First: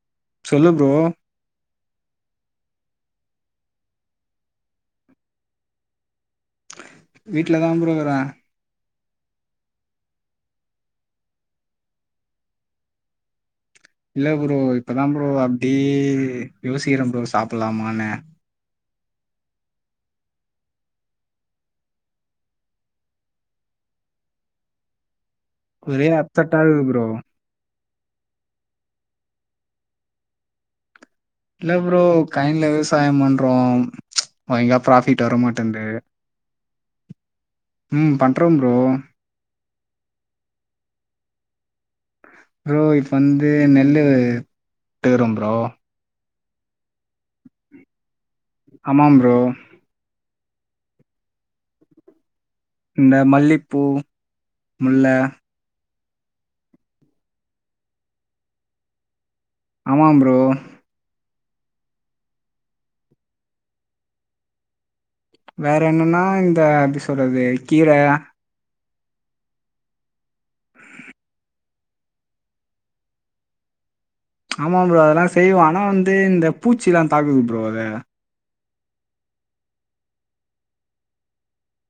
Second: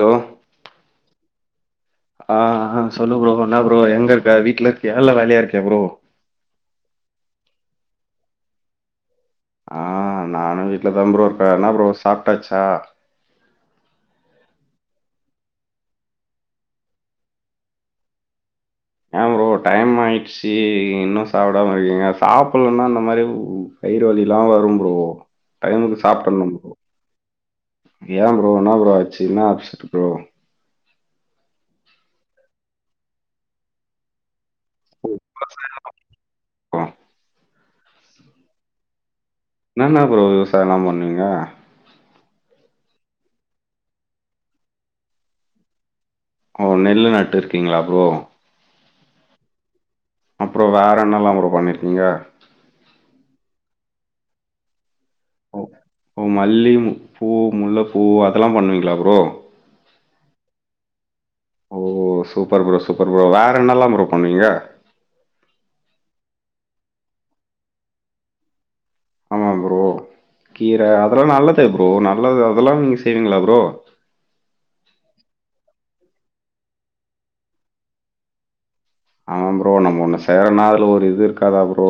Hello சொல்லு bro ஆ சொல்லு ப்ரோ என்னா ப்ரோ எங்க இருக்க வீட்ல இருக்கியா இல்ல வேலையா இருக்கியா ப்ரோ வீட்லதா ப்ரோ இருக்குறே ஆ நானு வீட்லதா ப்ரோ இருக்கே என்னா ப்ரோ சாப்டாச்சா இல்ல ப்ரோ இப்பதா ப்ரோ அப்டியே யோசிக்கிறே ப்ரோ சாப்பலாமானு ஏ ப்ரோ டைம் ஆயிச்சு இன்னு சாப்படாம இருக்கீங்க சாப்டலன்னா இந்த மாரி வயிறு வலில்லா வரு ப்ரோ டைமுக்கு ஒரே சாப்ட்ருணு அப்செட்டா ப்ரோ இருக்கு ஏ ப்ரோ என்னா ப்ரோ ஆச்சு என்னா அப்சட் ப்ரோ இல்ல ப்ரோ கயின்ல விவசாய பண்றோ ஒய்ங்கா ப்ராஃபிட் வரமாட்டேந்து ஆ ம் பண்றோம் ப்ரோ என்னன்ன ப்ரோ விவசாயல்லா பண்ணுவீங்க ஃப்ரோ இப்ப வந்து நெல்லு தேரும் ஃப்ரோ ஓ நெல்லு நட்டு இருக்கீங்களா ஃப்ரோ ஆமாம் ஃப்ரோ அப்றோ வேற என்ன எல்லா ஃப்ரோ பண்ணிருக்கீங்க இந்த மல்லிப்பூ முல்ல ஓ ஓ மல்லி பூ முல்லப்பூ அதெல்லா பண்ணுவீங்களா ஃப்ரோ ஆமாம் ஃப்ரோ ஓ சூப்பர் ஃப்ரோ சூப்பர் ஃப்ரோ வேற என்ன எல்லாம் ஃப்ரோ பண்ணுவீங்க வேற என்னன்னா இந்த எப்டி சொல்றது கீர ஆமா ஃப்ரோ கீர அதெல்லா நல்லதே ஃப்ரோ நல்லது அதெல்லா நீங்க செய்வீங்களா ஃப்ரோ ஆமா ஃப்ரோ அதெல்லா செய்வோ ஆனா வந்து இந்த பூச்சில்லா தாக்குது ஃப்ரோ அத ஆமா ஃப்ரோ நம்ம ஒன்னு செய்யறனா அதுல ஒரு இது இருக்காதா ஃப்ரோ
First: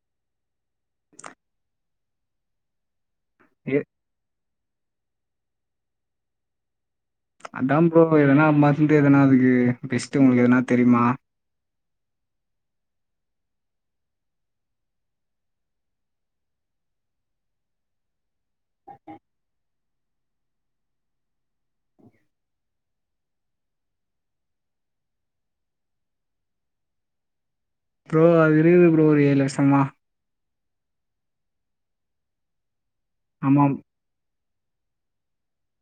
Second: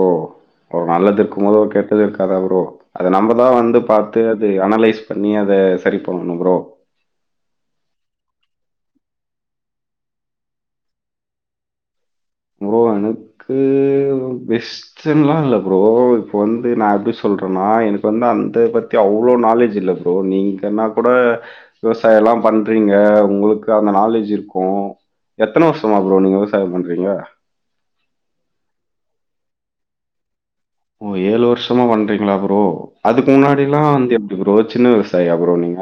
ஒரு நல்லது இருக்கும் போது ஒரு கெட்டது இருக்காதா ஃப்ரோ அத நம்பதா அத வந்து பாத்து அது அனலைஸ் பண்ணி அத சரி பண்ணணு ஃப்ரோ அதா ஃப்ரோ எதனா மறந்து எதனா அதுக்கு பெஸ்ட்டு உங்களுக்கு எதனா தெரியுமா ஃப்ரோ எனக்கூ ஃப்ரோ பெஸ்ட்ன்லா இல்ல ஃப்ரோ இப்ப வந்து நா எப்டி சொல்றேன்னா எனக்கு வந்து அந்த பத்தி அவ் அவ்ளோ நாலேஜ் இல்ல ஃப்ரோ நீங்கனா கூட விவசாயல்லா பண்றீங்க உங்களுக்கு அந்த நாலேஜ் இருக்கு எத்தன வருஷமா ஃப்ரோ நீங்க விவசாயம் பண்றீங்க ஃப்ரோ அது இருக்குது ஃப்ரோ ஒரு ஏழு வர்ஷமா ஓ ஏழு வருஷமா பண்றீங்களா ஃப்ரோ அதுக்கு ஆமாம் முன்னாடில்லா வந்து எப் எப்டி ஃப்ரோ சின்ன விவசாயியா ஃப்ரோ நீங்க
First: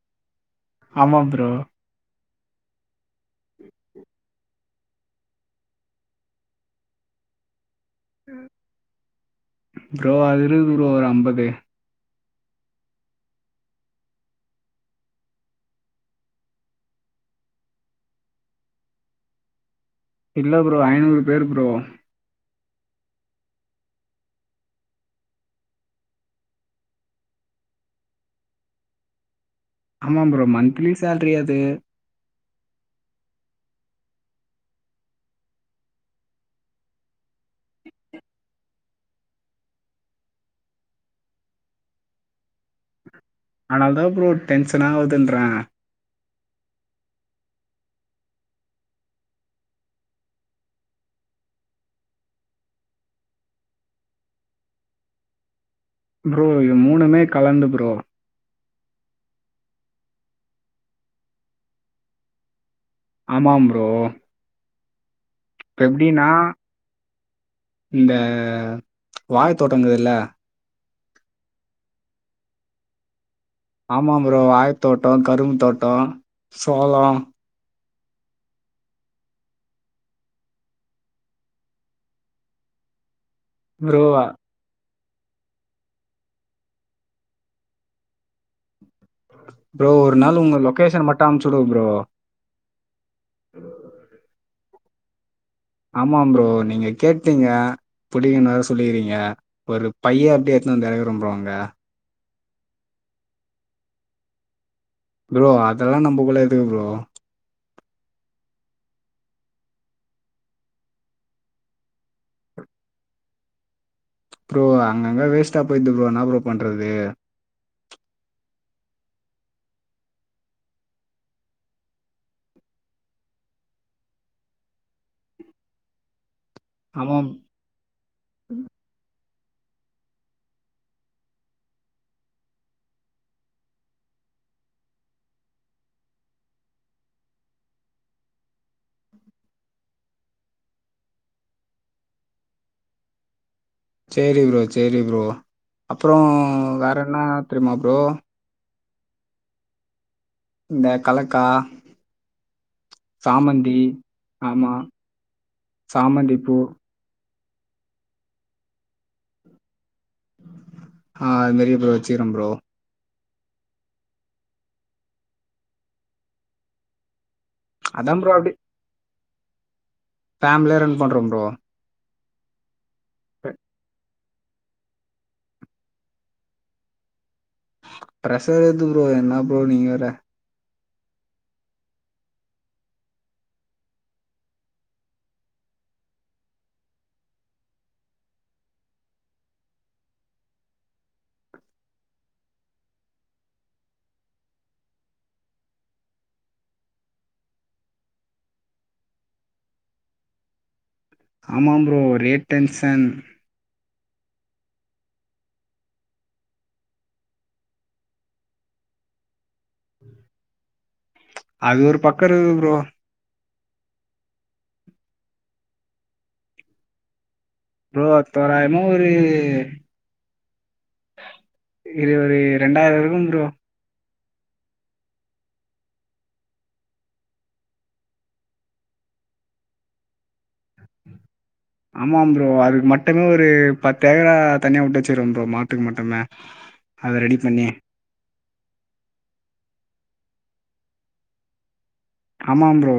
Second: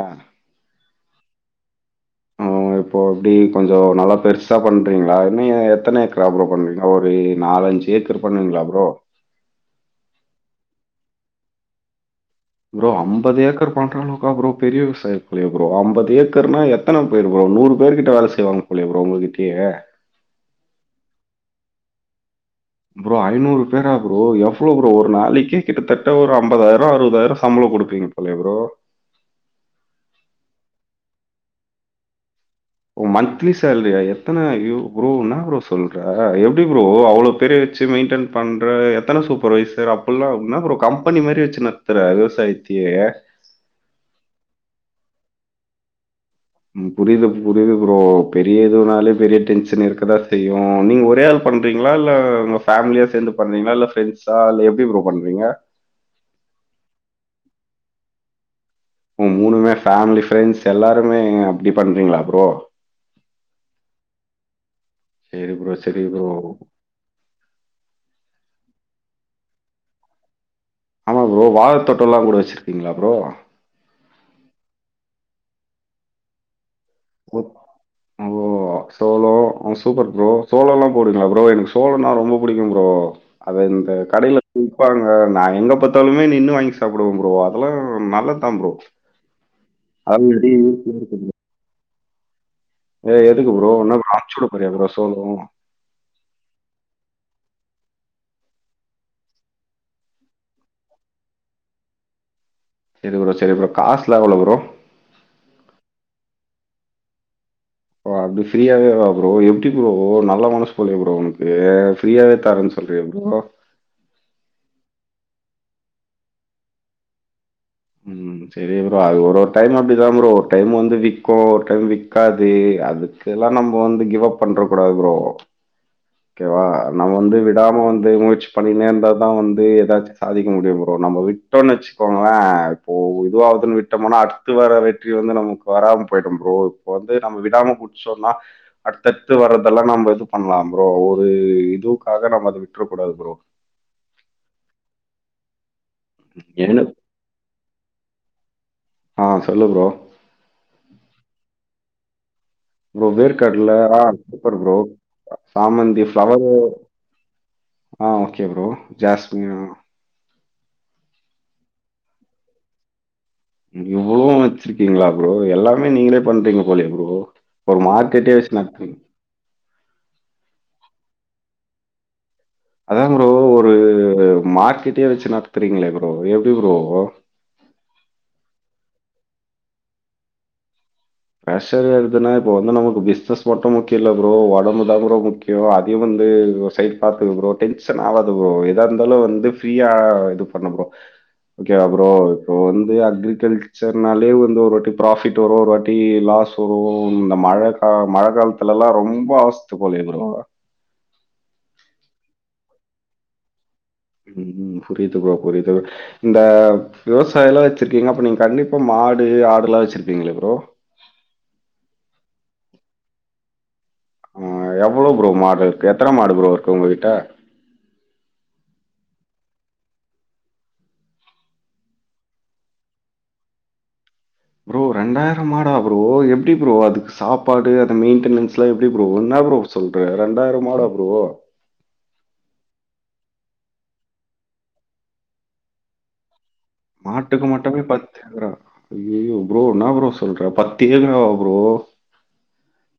ஆமா ஃப்ரோ அ இப்போ எப்டி கொஞ்சொ நல்லா பெருசா பண்றீங்களா இன்னு எத்தன ஏக்கரா ஃப்ரோ பண்றீங்க ஒரு நாலஞ்சு ஏக்கர் பண்ணுவீங்களா ஃப்ரோ க்கு ஃப்ரோ ஒரு அம்பது ஃப்ரோ அம்பது ஏக்கர் பண்றனாக்கா ஃப்ரோ பெரிய விவசாயி ஃப்ரோ அம்பது ஏக்கர்னா எத்தன பேர் ஃப்ரோ ஒரு நூறு பேர் கிட்ட வேல செய்வாங்க போல ஃப்ரோ உங்ககிட்டயே இல்ல ஃப்ரோ ஐநூறு பேரு ஃப்ரோ ஃப்ரோ ஐநூறு பேரா ஃப்ரோ எவ்ளோ ஃப்ரோ ஒரு நாளைக்கே கிட்டத்தட்ட ஒரு ஐம்பதாயிரோ அறுவதாயிரோ சம்பளொ குடுக்குறீங்கப்போலயே ஃப்ரோ ஆமா ஃப்ரோ மந்த்லி செலரி அது மந்த்லி சேலரியா எத்தன ஃப்ரோ என்ன ஃப்ரோ சொல்ற எப்டி ஃப்ரோ அவ்ளோ பெரிய ச்சு மெயின்டன் பண்ற எத்தன சூப்பர்வைசர் அப்புல்லா என்ன ஃப்ரோ கம்பனி மாரி வச்சு நடத்துற விவசாயத்த யே ஆனாலதா ஃப்ரோ டென்ஷனா ஆவுதுன்ற புரியது புரியுது ஃப்ரோ பெரிய எதுவுனாலே பெரிய டென்ஷன் இருக்கதா செய்யு நீங்க ஒரே ஆள் பண்றீங்களா இல்ல உங்க ஃபேமிலியா சேர்ந்து பண்றீங்களா இல்ல ப்ரெண்ட்ஸா இல்ல எப்டி ஃப்ரோ பண்றீங்க ஃப்ரோ இது மூணுமே கலந்து ஃப்ரோ ஓ மூணுமே ஃபேமிலி ஃப்ரெண்ட்ஸ் எல்லாருமே அப்டி பண்றீங்களா ஃப்ரோ ஆமாம் ஃப்ரோ சரி ப்ரோ, இப்ப சரி எப்டின்னா ப்ரோ. இந்த வாழ தோட்டங்குதுல்ல ஆமா ஃப்ரோ வாழ தோட்டல்லா கூட வச்சுருக்கீங்களா ஃப்ரோ ஆமா ஃப்ரோ வாழ தோட்டோ கரும்பு தோட்டோ சோளொ [unintelligible] சோளோ அவன் சூப்பர் ஃப்ரோ சோளோல்லா போடுவீங்களா ஃப்ரோ எனக்கு சோளன்னா ரொம்ப புடிக்கும் ஃப்ரோ அது இந்த ப்ரோ கடையில கூ பாருங்க நா எங்க பாத்தாலுமே நின்னு வாங்கி சாப்புடுவே ஃப்ரோ அதெல்லா நல்லது தா ஃப்ரோ ப்ரோ ஒரு நாள் உங்க லொகேஷன் மட்டும் அமிச்சுடுங் ப்ரோ ஏ எதுக்கு ப்ரோ என்ன ப்ரோ ஆமிச்சுடறா ப்ரோ சோறும் ஆமா ப்ரோ நீங்க கேட்டீங்க புடிக்கும்ன்னு வேற சொல்லிகிறீங்க ஒரு பையே அப்டியே ஏத்துவந்து ஏறக்குற ப்ரோ அங்க சரி ப்ரோ சரி ப்ரோ காசுல எவ்ளோ ப்ரோ ப்ரோ அதெல்லாம் நம்மக்குள்ள எதுக்கு ப்ரோ ஓ அப்படி ஃப்ரீயாவேவா ப்ரோ எப்படி ப்ரோ நல்லா மனசு போல ப்ரோ உனக்கு ஃப்ரீயாவே தரன் சொல்றியே ப்ரோ ப்ரோ அங்கங்க வேஸ்டா போயிது ப்ரோ என்னா ப்ரோ பண்றது ம் சரி ப்ரோ அ ஒரு ஒரு‌ டைம் அப்படிதான் ப்ரோ ஒரு டைம் வந்து விக்கு ஒரு டைம் விக்காது அதுக்கெல்லாம் நம்ம வந்து கிவ் அப் பண்றக்கூடாது ப்ரோ ஒகேவா நம்ம ஆமாம் வந்து விடாம வந்து முயற்ச்சி பண்ணினே இருந்தா தான் வந்து எதாச்சும் சாதிக்க முடியும் ப்ரோ நம்ம விட்டோன்னு வச்சுக்கோங்களேன் இப்போ இதுவாதுன்னு விட்டோமனா அடுத்து வர வெற்றி வந்து நமக்கு வராம போயிடும் ப்ரோ இப்ப வந்து நம்ம விடாம முடிச்சோம்னா அடுத்தடுத்து வரதெல்லாம் நம்ம இது பண்ணலாம் ப்ரோ ஒரு இதுக்காக நம்ம அத விட் வுட்ற கூடாது ப்ரோ சேரி ப்ரோ சேரி ப்ரோ அப்றோம் ஏன்னு வேற என்னா தெரியுமா ப்ரோ ஆஹ் சொல்லு ப்ரோ இந்த கலக்கா ப்ரோ வேர்க கடல சாமந்தி ஹ சூப்பர் ப்ரோ ஆமாம் சாமந்தி ஃப்ளவரு ஆஹ் ஒகே ப்ரோ ஜாஸ்மின் ஆஹ் அது மேரி ப்ரோ வச்சிக்கிறன் ப்ரோ இவ்ளவும் வச்சிருக்கீங்களா ப்ரோ எல்லாமே நீங்களே பண்றீங்க போலயே ப்ரோ ஒரு அதான் மார்க்கெட்டயே வச்சு நட்த்து ஃபேமிலியா ரன் பண்றோம் ப்ரோ அதான் ப்ரோ ஒரு மார்க்கெட்டே வச்சு நட்த்துறீங்களே ப்ரோ எப்டி ப்ரோ ப்ரசர் எறுது ப்ரோ என்ன ப்ரோ நீங்க வேற ப்ரசர் ஏற்துன்னா இப்ப வந்து நமக்கு பிஸ்னஸ் மட்டும் முக்கியம் இல்ல ப்ரோ உடம்பு தான் ப்ரோ முக்கியம் அதயும் வந் ந்து ஒர் சைட் பாத்துக்க ப்ரோ டென்ஷன் ஆவாத ப்ரோ எதா இருந்தாலும் வந்து ஃப்ரீயா இது பண்ணு ப்ரோ ஒகேவா ப்ரோ இப்போ வந்து அக்ரிகல்ச்சர்னாலே வந்து ஒரு வாட்டி ப்ராபிட் வரும் ஒரு வாட் அப்டி லாஸ் வரும் இந்த மழ கா மழ காலத்துலல்லாம் ரொம்ப ஆவஸ்த்த போலயே ப்ரோ ஆமா ப்ரோ ஒரே டென்சன் உம்ம் புரியுது ப்ரோ புரியுது இந்த விவசாயல்லாம் வச்சிருக்கீங்க அப்ப நீங்க கண்டிப்பா மா ஆடு ஆடெல்லா வச்சிருப்பீங்களே ப்ரோ அது ஒரு பக்கம் இருக்து ப்ரோ ஆஹ் எவ்ளோ ப்ரோ மாடு இருக்கு எத்தன மாடு ப்ரோ இருக்கு உங்ககிட்ட ப்ரோ தோராயமா ஒரு இது ஒரு ரண்டாயிரம் இருக்கும் ப்ரோ ப்ரோ ரெண்டாயிரம் மாடா ப்ரோ எப்டி ப்ரோ அதுக்கு சாப்பாடு அது மெயின்டெனன்ஸ்லாம் எப்டி ப்ரோ என்ன ன ப்ரோ சொல்ற ரெண்டாயிரம் மாடா ப்ரோ ஆமாாம் ப்ரோ அதுக்கு மட்டுமே ஒரு பத்து ஏக்கரா தனியா விட்டு வச்சிகிற ப்ரோ மாட்டுக்கு மட்டுமே அதை ரெடி மாட்டுக்கு பண்ணி மட்டுமே பத்து ஏக்கரா ஐயயோ ப்ரோ என்ன ப்ரோ சொல்ற பத்து ஏக்கரா வா ப்ரோ ஆமாம் ப்ரோ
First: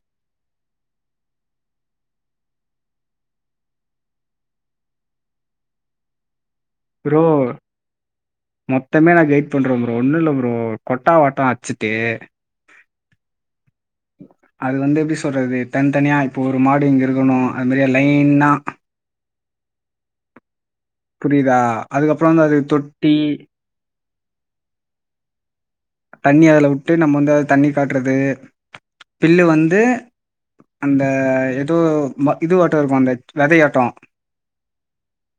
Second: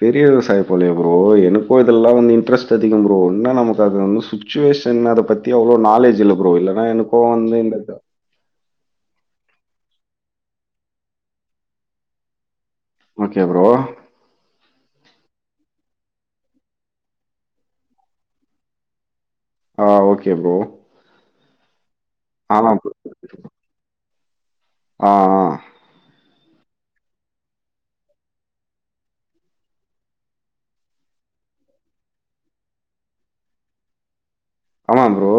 பெரிய விவசாயி போலயே ப்ரோ எனக்கும் இதெல்லாம் வந்து இன்ட்ரெஸ்ட் அதிகம் ப்ரோ இன்னா நமக்கு அத வந்து சுச்சுவே ஷன்ன அத பத்தி அவ்ளோ நாலேஜ் இல்ல ப் ப்ரோ மொத்தமே நான் கைட் பண்ற ப் ரோ ஒண்ணு இல்ல ப்ரோ கொட்டா வாட்டம் அச்சுட்டு ஓகே ப்ரோ அது வந்து எப்டி சொல்றது தனித்தனியா இப்போ ஒரு மாடு இங்க இருக்கணும் அது மாரி லைன்னா ஆஹ் ஓகே ப்ரோ புரியுதா அதுக்கப்புற வந்து அதுக்கு தொட்டி ஆஹ் ஆஹ் தண்ணி அதுல வுட்டு நம்ம வந்து அது தண்ணி காட்டுறது பில்லு வந்து அந்த எதோ இது ஆட்டம் இருக்கும் அந்த வதயாட்டம் ஆமா‌ ப்ரோ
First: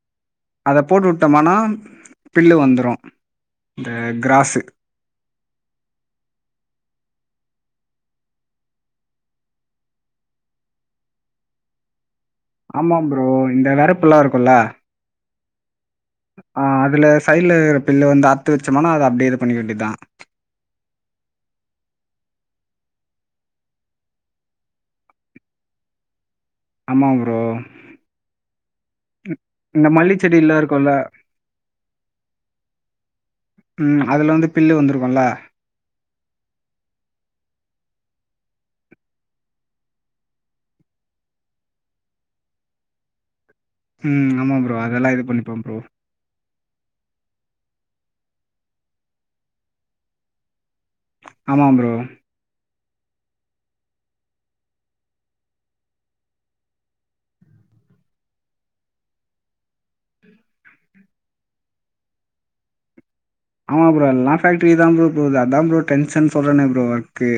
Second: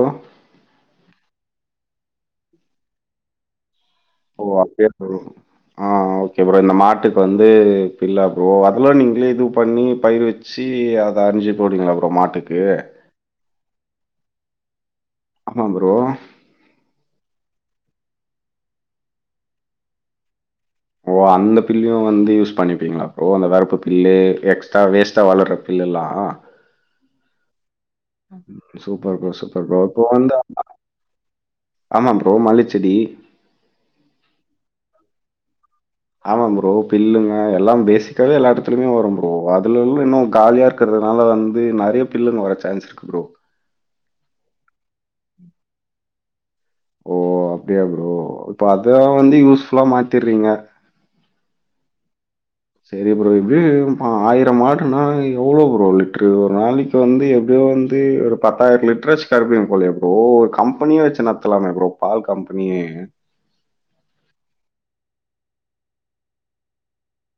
அத போட்டு விட்டோமானா பில்லு வந்துரும் இந்த கிராஸு ஆஹ் ஓகே ப்ரோ இந்த மாட்டுக்கு வந்து பில்லா ப்ரோ அதுலாம் நீங்களே இது பண்ணி பயிர் வச்சு சீவி அத அரிஞ்சு போடிவிங்களா ப்ரோ மாட்டுக் ஆமா ப்ரோ இந்த வேறப்பல்லாம் இருக்கும்ல்ல ஆமா ப்ரோ ஆஹ் அதுல சைடுல இருதற பில்ல வந்து அரத்து வச்சோம்னா அது அப்படியே இது பண்ணிக்க வேண்டிதான் ஓ அந்த பில்லும் வந்து யூஸ் பண்ணிப்பீங்களா ப்ரோ அந்த வரப்பு பில்லு எக்ஸ்டரா வேஸ்டா வளர்ற பில் லல்லாம் ஆமா bro super bro super bro இந்த இப்ப மல்லி வந்தா செடில்லா இருக்குல்ல ஆமா ப்ரோ மல்லிச்செடி ம் அதுல வந்து பில்லு வந்துருக்குல்ல ஆமா ப்ரோ பில்லுங்க எல்லாம் பேசிக்காவே எல்லா இடத்துலயுமே வரும் ப்ரோ அதுல எல்லாம் இன்னும் காலியா இருக்கிற அதனால வந்து நிறைய பில்லுங்க வர சான்ஸ் இருக்கு ப்ரோ ம் ஆமாம் ப்ரோ அதெல்லாம் இது பண்ணிப்போம் ப்ரோ ஓ அப்படியா ப்ரோ இப்போ அத வந்து யூஸ்ஃபுல்லா மாத்திற்றீங்க ஆமாம் ப்ரோ சரி ப்ரோ இப்படி ஆயிரம் மாடுனா எவ்ளோ ப்ரோ லிட்ரு ஒரு நாளைக்கு வந்து எப்படியோ வந்து ஒரு பத்தாயிரம் லிட்டரா கரப்பிங் போல ப்ரோ ஒரு கம்பெனிய வச்சு நடத்தலாமே ப்ரோ பால் கம்பெனியே இல்லீங்க ஆமாம் ப்ரோ அல்லா ஃபேக்ட்ரி தான் ப்ரோ அதான் ப்ரோ டென்ஷன் சொல்றே ப்ரோ ஒர்க்கு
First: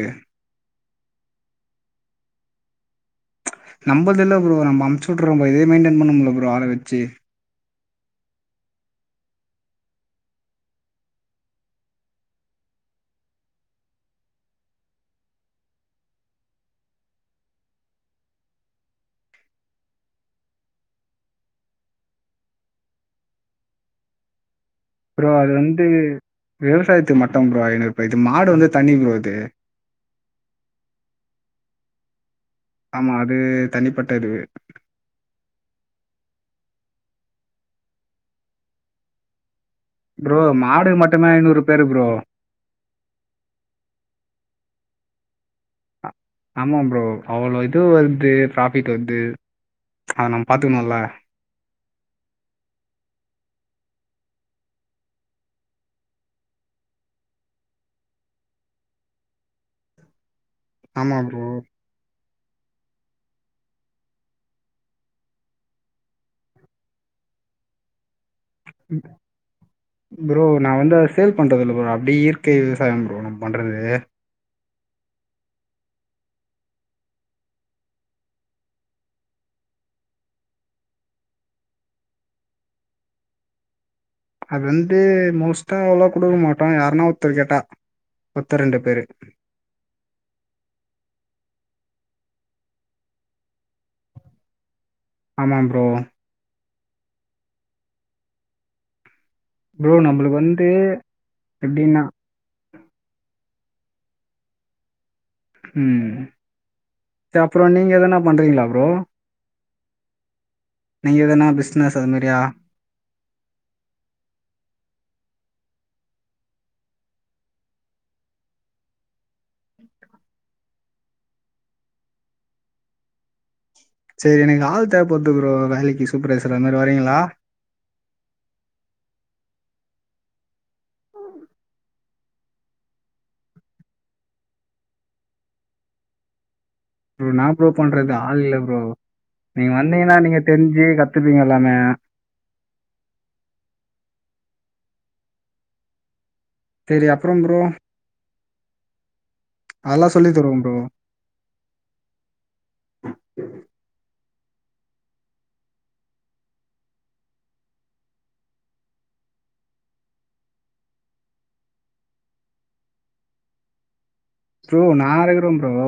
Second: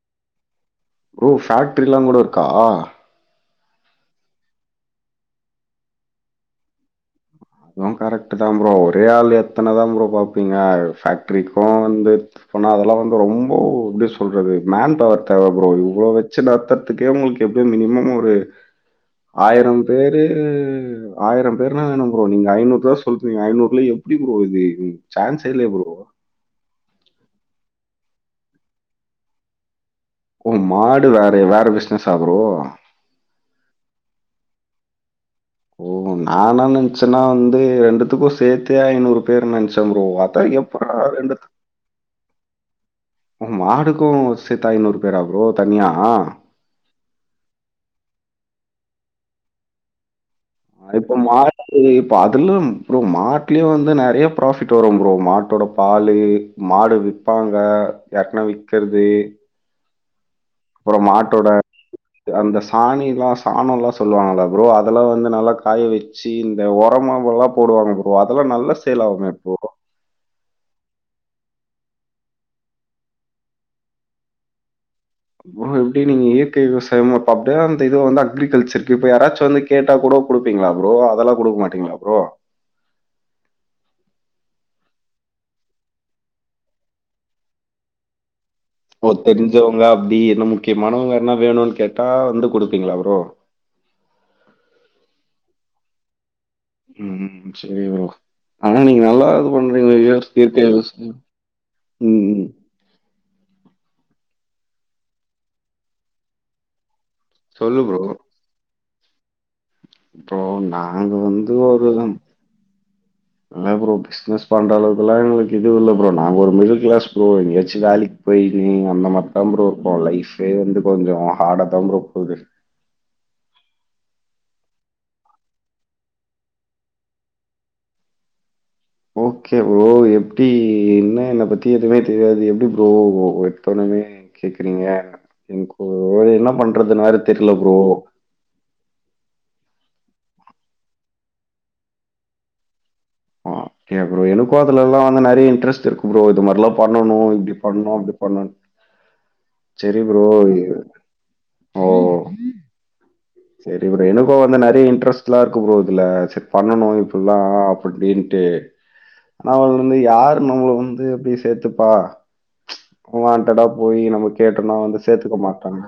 ப்ரோ ஃபேக்டரில்லாம் கூட இருக்கா நம்பல்தில்ல ப்ரோ நம்ம அம்ச்சுட்டுற்றோ இதே மெயின்டென் பண்ணும்ல பரோ ஆள வெச்சு அதுவும் கரெக்ட் தான் ப்ரோ ஒரே ஆள் எத்தனைதான் ப்ரோம் பாப்பீங்க பேக்டரிக்கும் வந்து அதெல்லாம் வந்து ரொம்ப எப்டி சொல்றது மேன் பவர் தேவைப்போ இவ்வளோ வச்சு நட்த்தறதுக்கே உங்களுக்கு எப்டியு மினிமம் ஒரு ஆயிரம் பேரு ஆயிரம் பேர்னா வேணும் ப்ரோ ப்ரோ நீங்க ஐநூறு சொல்லறீங்க நூறுல எப்டி ப்ரோ வருது அப்புறம் அது வந்து விவசாயத்துக்கு மட்டும் ப்ரோ ஐநூறுபா இது மாடு வந்து தண்ணி ப்ரோ ஓ மாடு வேற வேற பிசினஸ்ஸா ப்ரோ ஆமா அது தனிப்பட்ட இது ஓ நான்னா நினைச்சேன்னா வந்து ரெண்டுத்துக்கும் சேத்தே ஐநூறு பேர் நினச்சேன் ப்ரோ அத்தா எப்ட்ரா மாடு மட்டுமே ரெண்டுக் ஐநூறு பேரு ப்ரோ மாடுக்கும் ஸ் சேத்து ஐநூறு பேரா ப்ரோ தனியா ஆ ஆமா ப்ரோ அவ்ளோ இது வருது ப்ராபிட் வருது அத நம் இப்ப மாடு இப்ப அதுலாம் ப்ரோ மாட்டுலயும் வந்து நிறைய ப்ராபிட் வரும் போ மாட்டோட பால் மாடு விற்பாங்க யார்குனா விற்கிற து அப்புறம் ஆமா ப்ரோ மாட்டோட அந்த சாணி எல்லாம் சாணம் எல்லாம் சொல்லுவாங்களா ப்ரோ அதெல்லாம் வந்து நல்லா காய வச்சு இந்த உரமா ல்லாம் போடுவாங்க ப்ரோ அதெல்லாம் நல்ல சேல் ஆகுமே ப்ரோ ப்ரோ நான் வந்து அத சேல் பண்றதுல்ல ப்ரோ அப்படிே இயற்கை விவசாயம் ப்ரோ நம்ப பண்றது எப்படி நீங்க இயற்கை விவசாயம் அப்டியே அந்த இது வந்து அக்ரிகல்ச்சர்கக்கு இப்ப யாராச்சும் வந்து கேட்டா கூட கொடுப்பீங்களா ப்ரோ அதெல்லாம் கொடுக்க மாட்டீங்களா ப்ரோ [inaudible] அது வந்து மோஸ்ட்டா அவ்ளா குடுக்க மாட்டோ யாருன்னா ஒத்தர் கேட்டா ஒருத்தர் ரெண்டு பேரு ஓ தெரிஞ்சவங்க அப்டி என்ன முக்கியமானவங்க என்ன வேணும்னு கேட்டா வந்து குடுப்பீங்களா ப்ரோ ஆமாம் ப்ரோ ம் சரி வரோ ஆனா நீங்க நல்லா ப்பு பண்றீங்களோ ப்ரோ நம்மளுக்கு இல்லையோ வந்து [unintelligible] எப்படின்னா ம் ம் ம் த அப்புற சொல்லு நீங்க ப்ரோ. எதனா பண்றீங்களா ப்ரோ அப்பறோ நாங்க நீங்க எதனா வந்து பிசினஸ் அது ஒருதம் மாதிரியா என்ன ப்ரோ பிசினஸ் பண்ற அளவுக்குல்லா எங்களுக் இதுவு இல்ல ப்ரோ நாங்க ஒரு மிடில் கிளாஸ் ப்ரோ எங்கயாச்சு வேலிக்கு போயு அந்த மார்த்தா ப்ரோ இருப்போ லைஃப்பே வந்து கொஞ்சொ ஹாடாதா ப்ரோ போது [inaudible] சரி எனக்கு ஆள் தேவபடுது ப்ரோ வேலைக்கு சூப்பர் ரைசர்ரா அந்த மாரி வரீங்களா ஓகே ப்ரோ எப்டி என்ன என்ன பத்தி எதுவுமே தெரியாது எப்டி ப்ரோ எத்தோணுமே கேக்குறீங்க என்க்கு என்ன பண் ப்ரோ நா ப்ரோ பண்றது ஆள் இல்ல ப்ரோ நீங்க வந்தீங்கன்னா நீங்க தெரிஞ்சு கத்துப்பீங்க எல்லாமே அப்டியா ப்ரோ எனக்கு அதுலல்லா வந்து நெறைய இன்டரெஸ்ட் இருக்கு ப்ரோ இது மாரிலா சரி பண்ணணு அப்புறம் இப்டி ப்ரோ பண்ணு அப்டி பண்ணு சேரி அதெல்லாம் ப்ரோ சொல்லி தருவோம் ப்ரோ. ஓ சேரி ப்ரோ எனக்கு வந்து நறிய இன்ட்ரெஸ்ட்லா இருக்கு ப்ரோ இதுல செரி பண்ணணு இத் ஃபுல்லா அப்டின்டு எ நமளருந்து யாரு நம்மள வந்து எப்டி சேத்துப்பா வாண்டடா போய் நமக்கு கேட்டோனா ப்ரோ வந்து நான் சேத்துக்க இருக்கிறேன் ப்ரோ. மாட்றாங்க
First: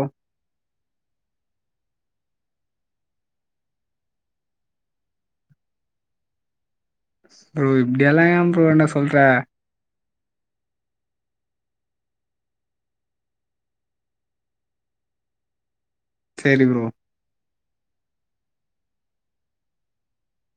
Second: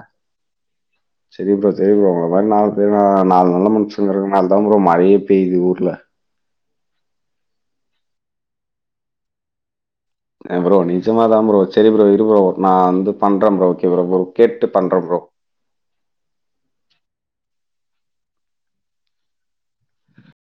சேரி ப்ரோ சேரி ப்ரோ உங் இந்த மாரி நாலு பேர் நாலு நல்ல மனுஷங்க இருக்க நாலதா ப்ரோ மழயே பெய்து ஊர்ல ப்ரோ இப்டியெல்லா எ ப்ரோ என்ன சொல்ற ய ப்ரோ நிஜமாதா ப்ரோ சேரி ப்ரோ இரு ப்ரோ நா வந்து பண்ற ப்ரோ ஓகே ப்ரோ ப்ரோ கேட்டு பண்ற ப்ரோ சேரி ப்ரோ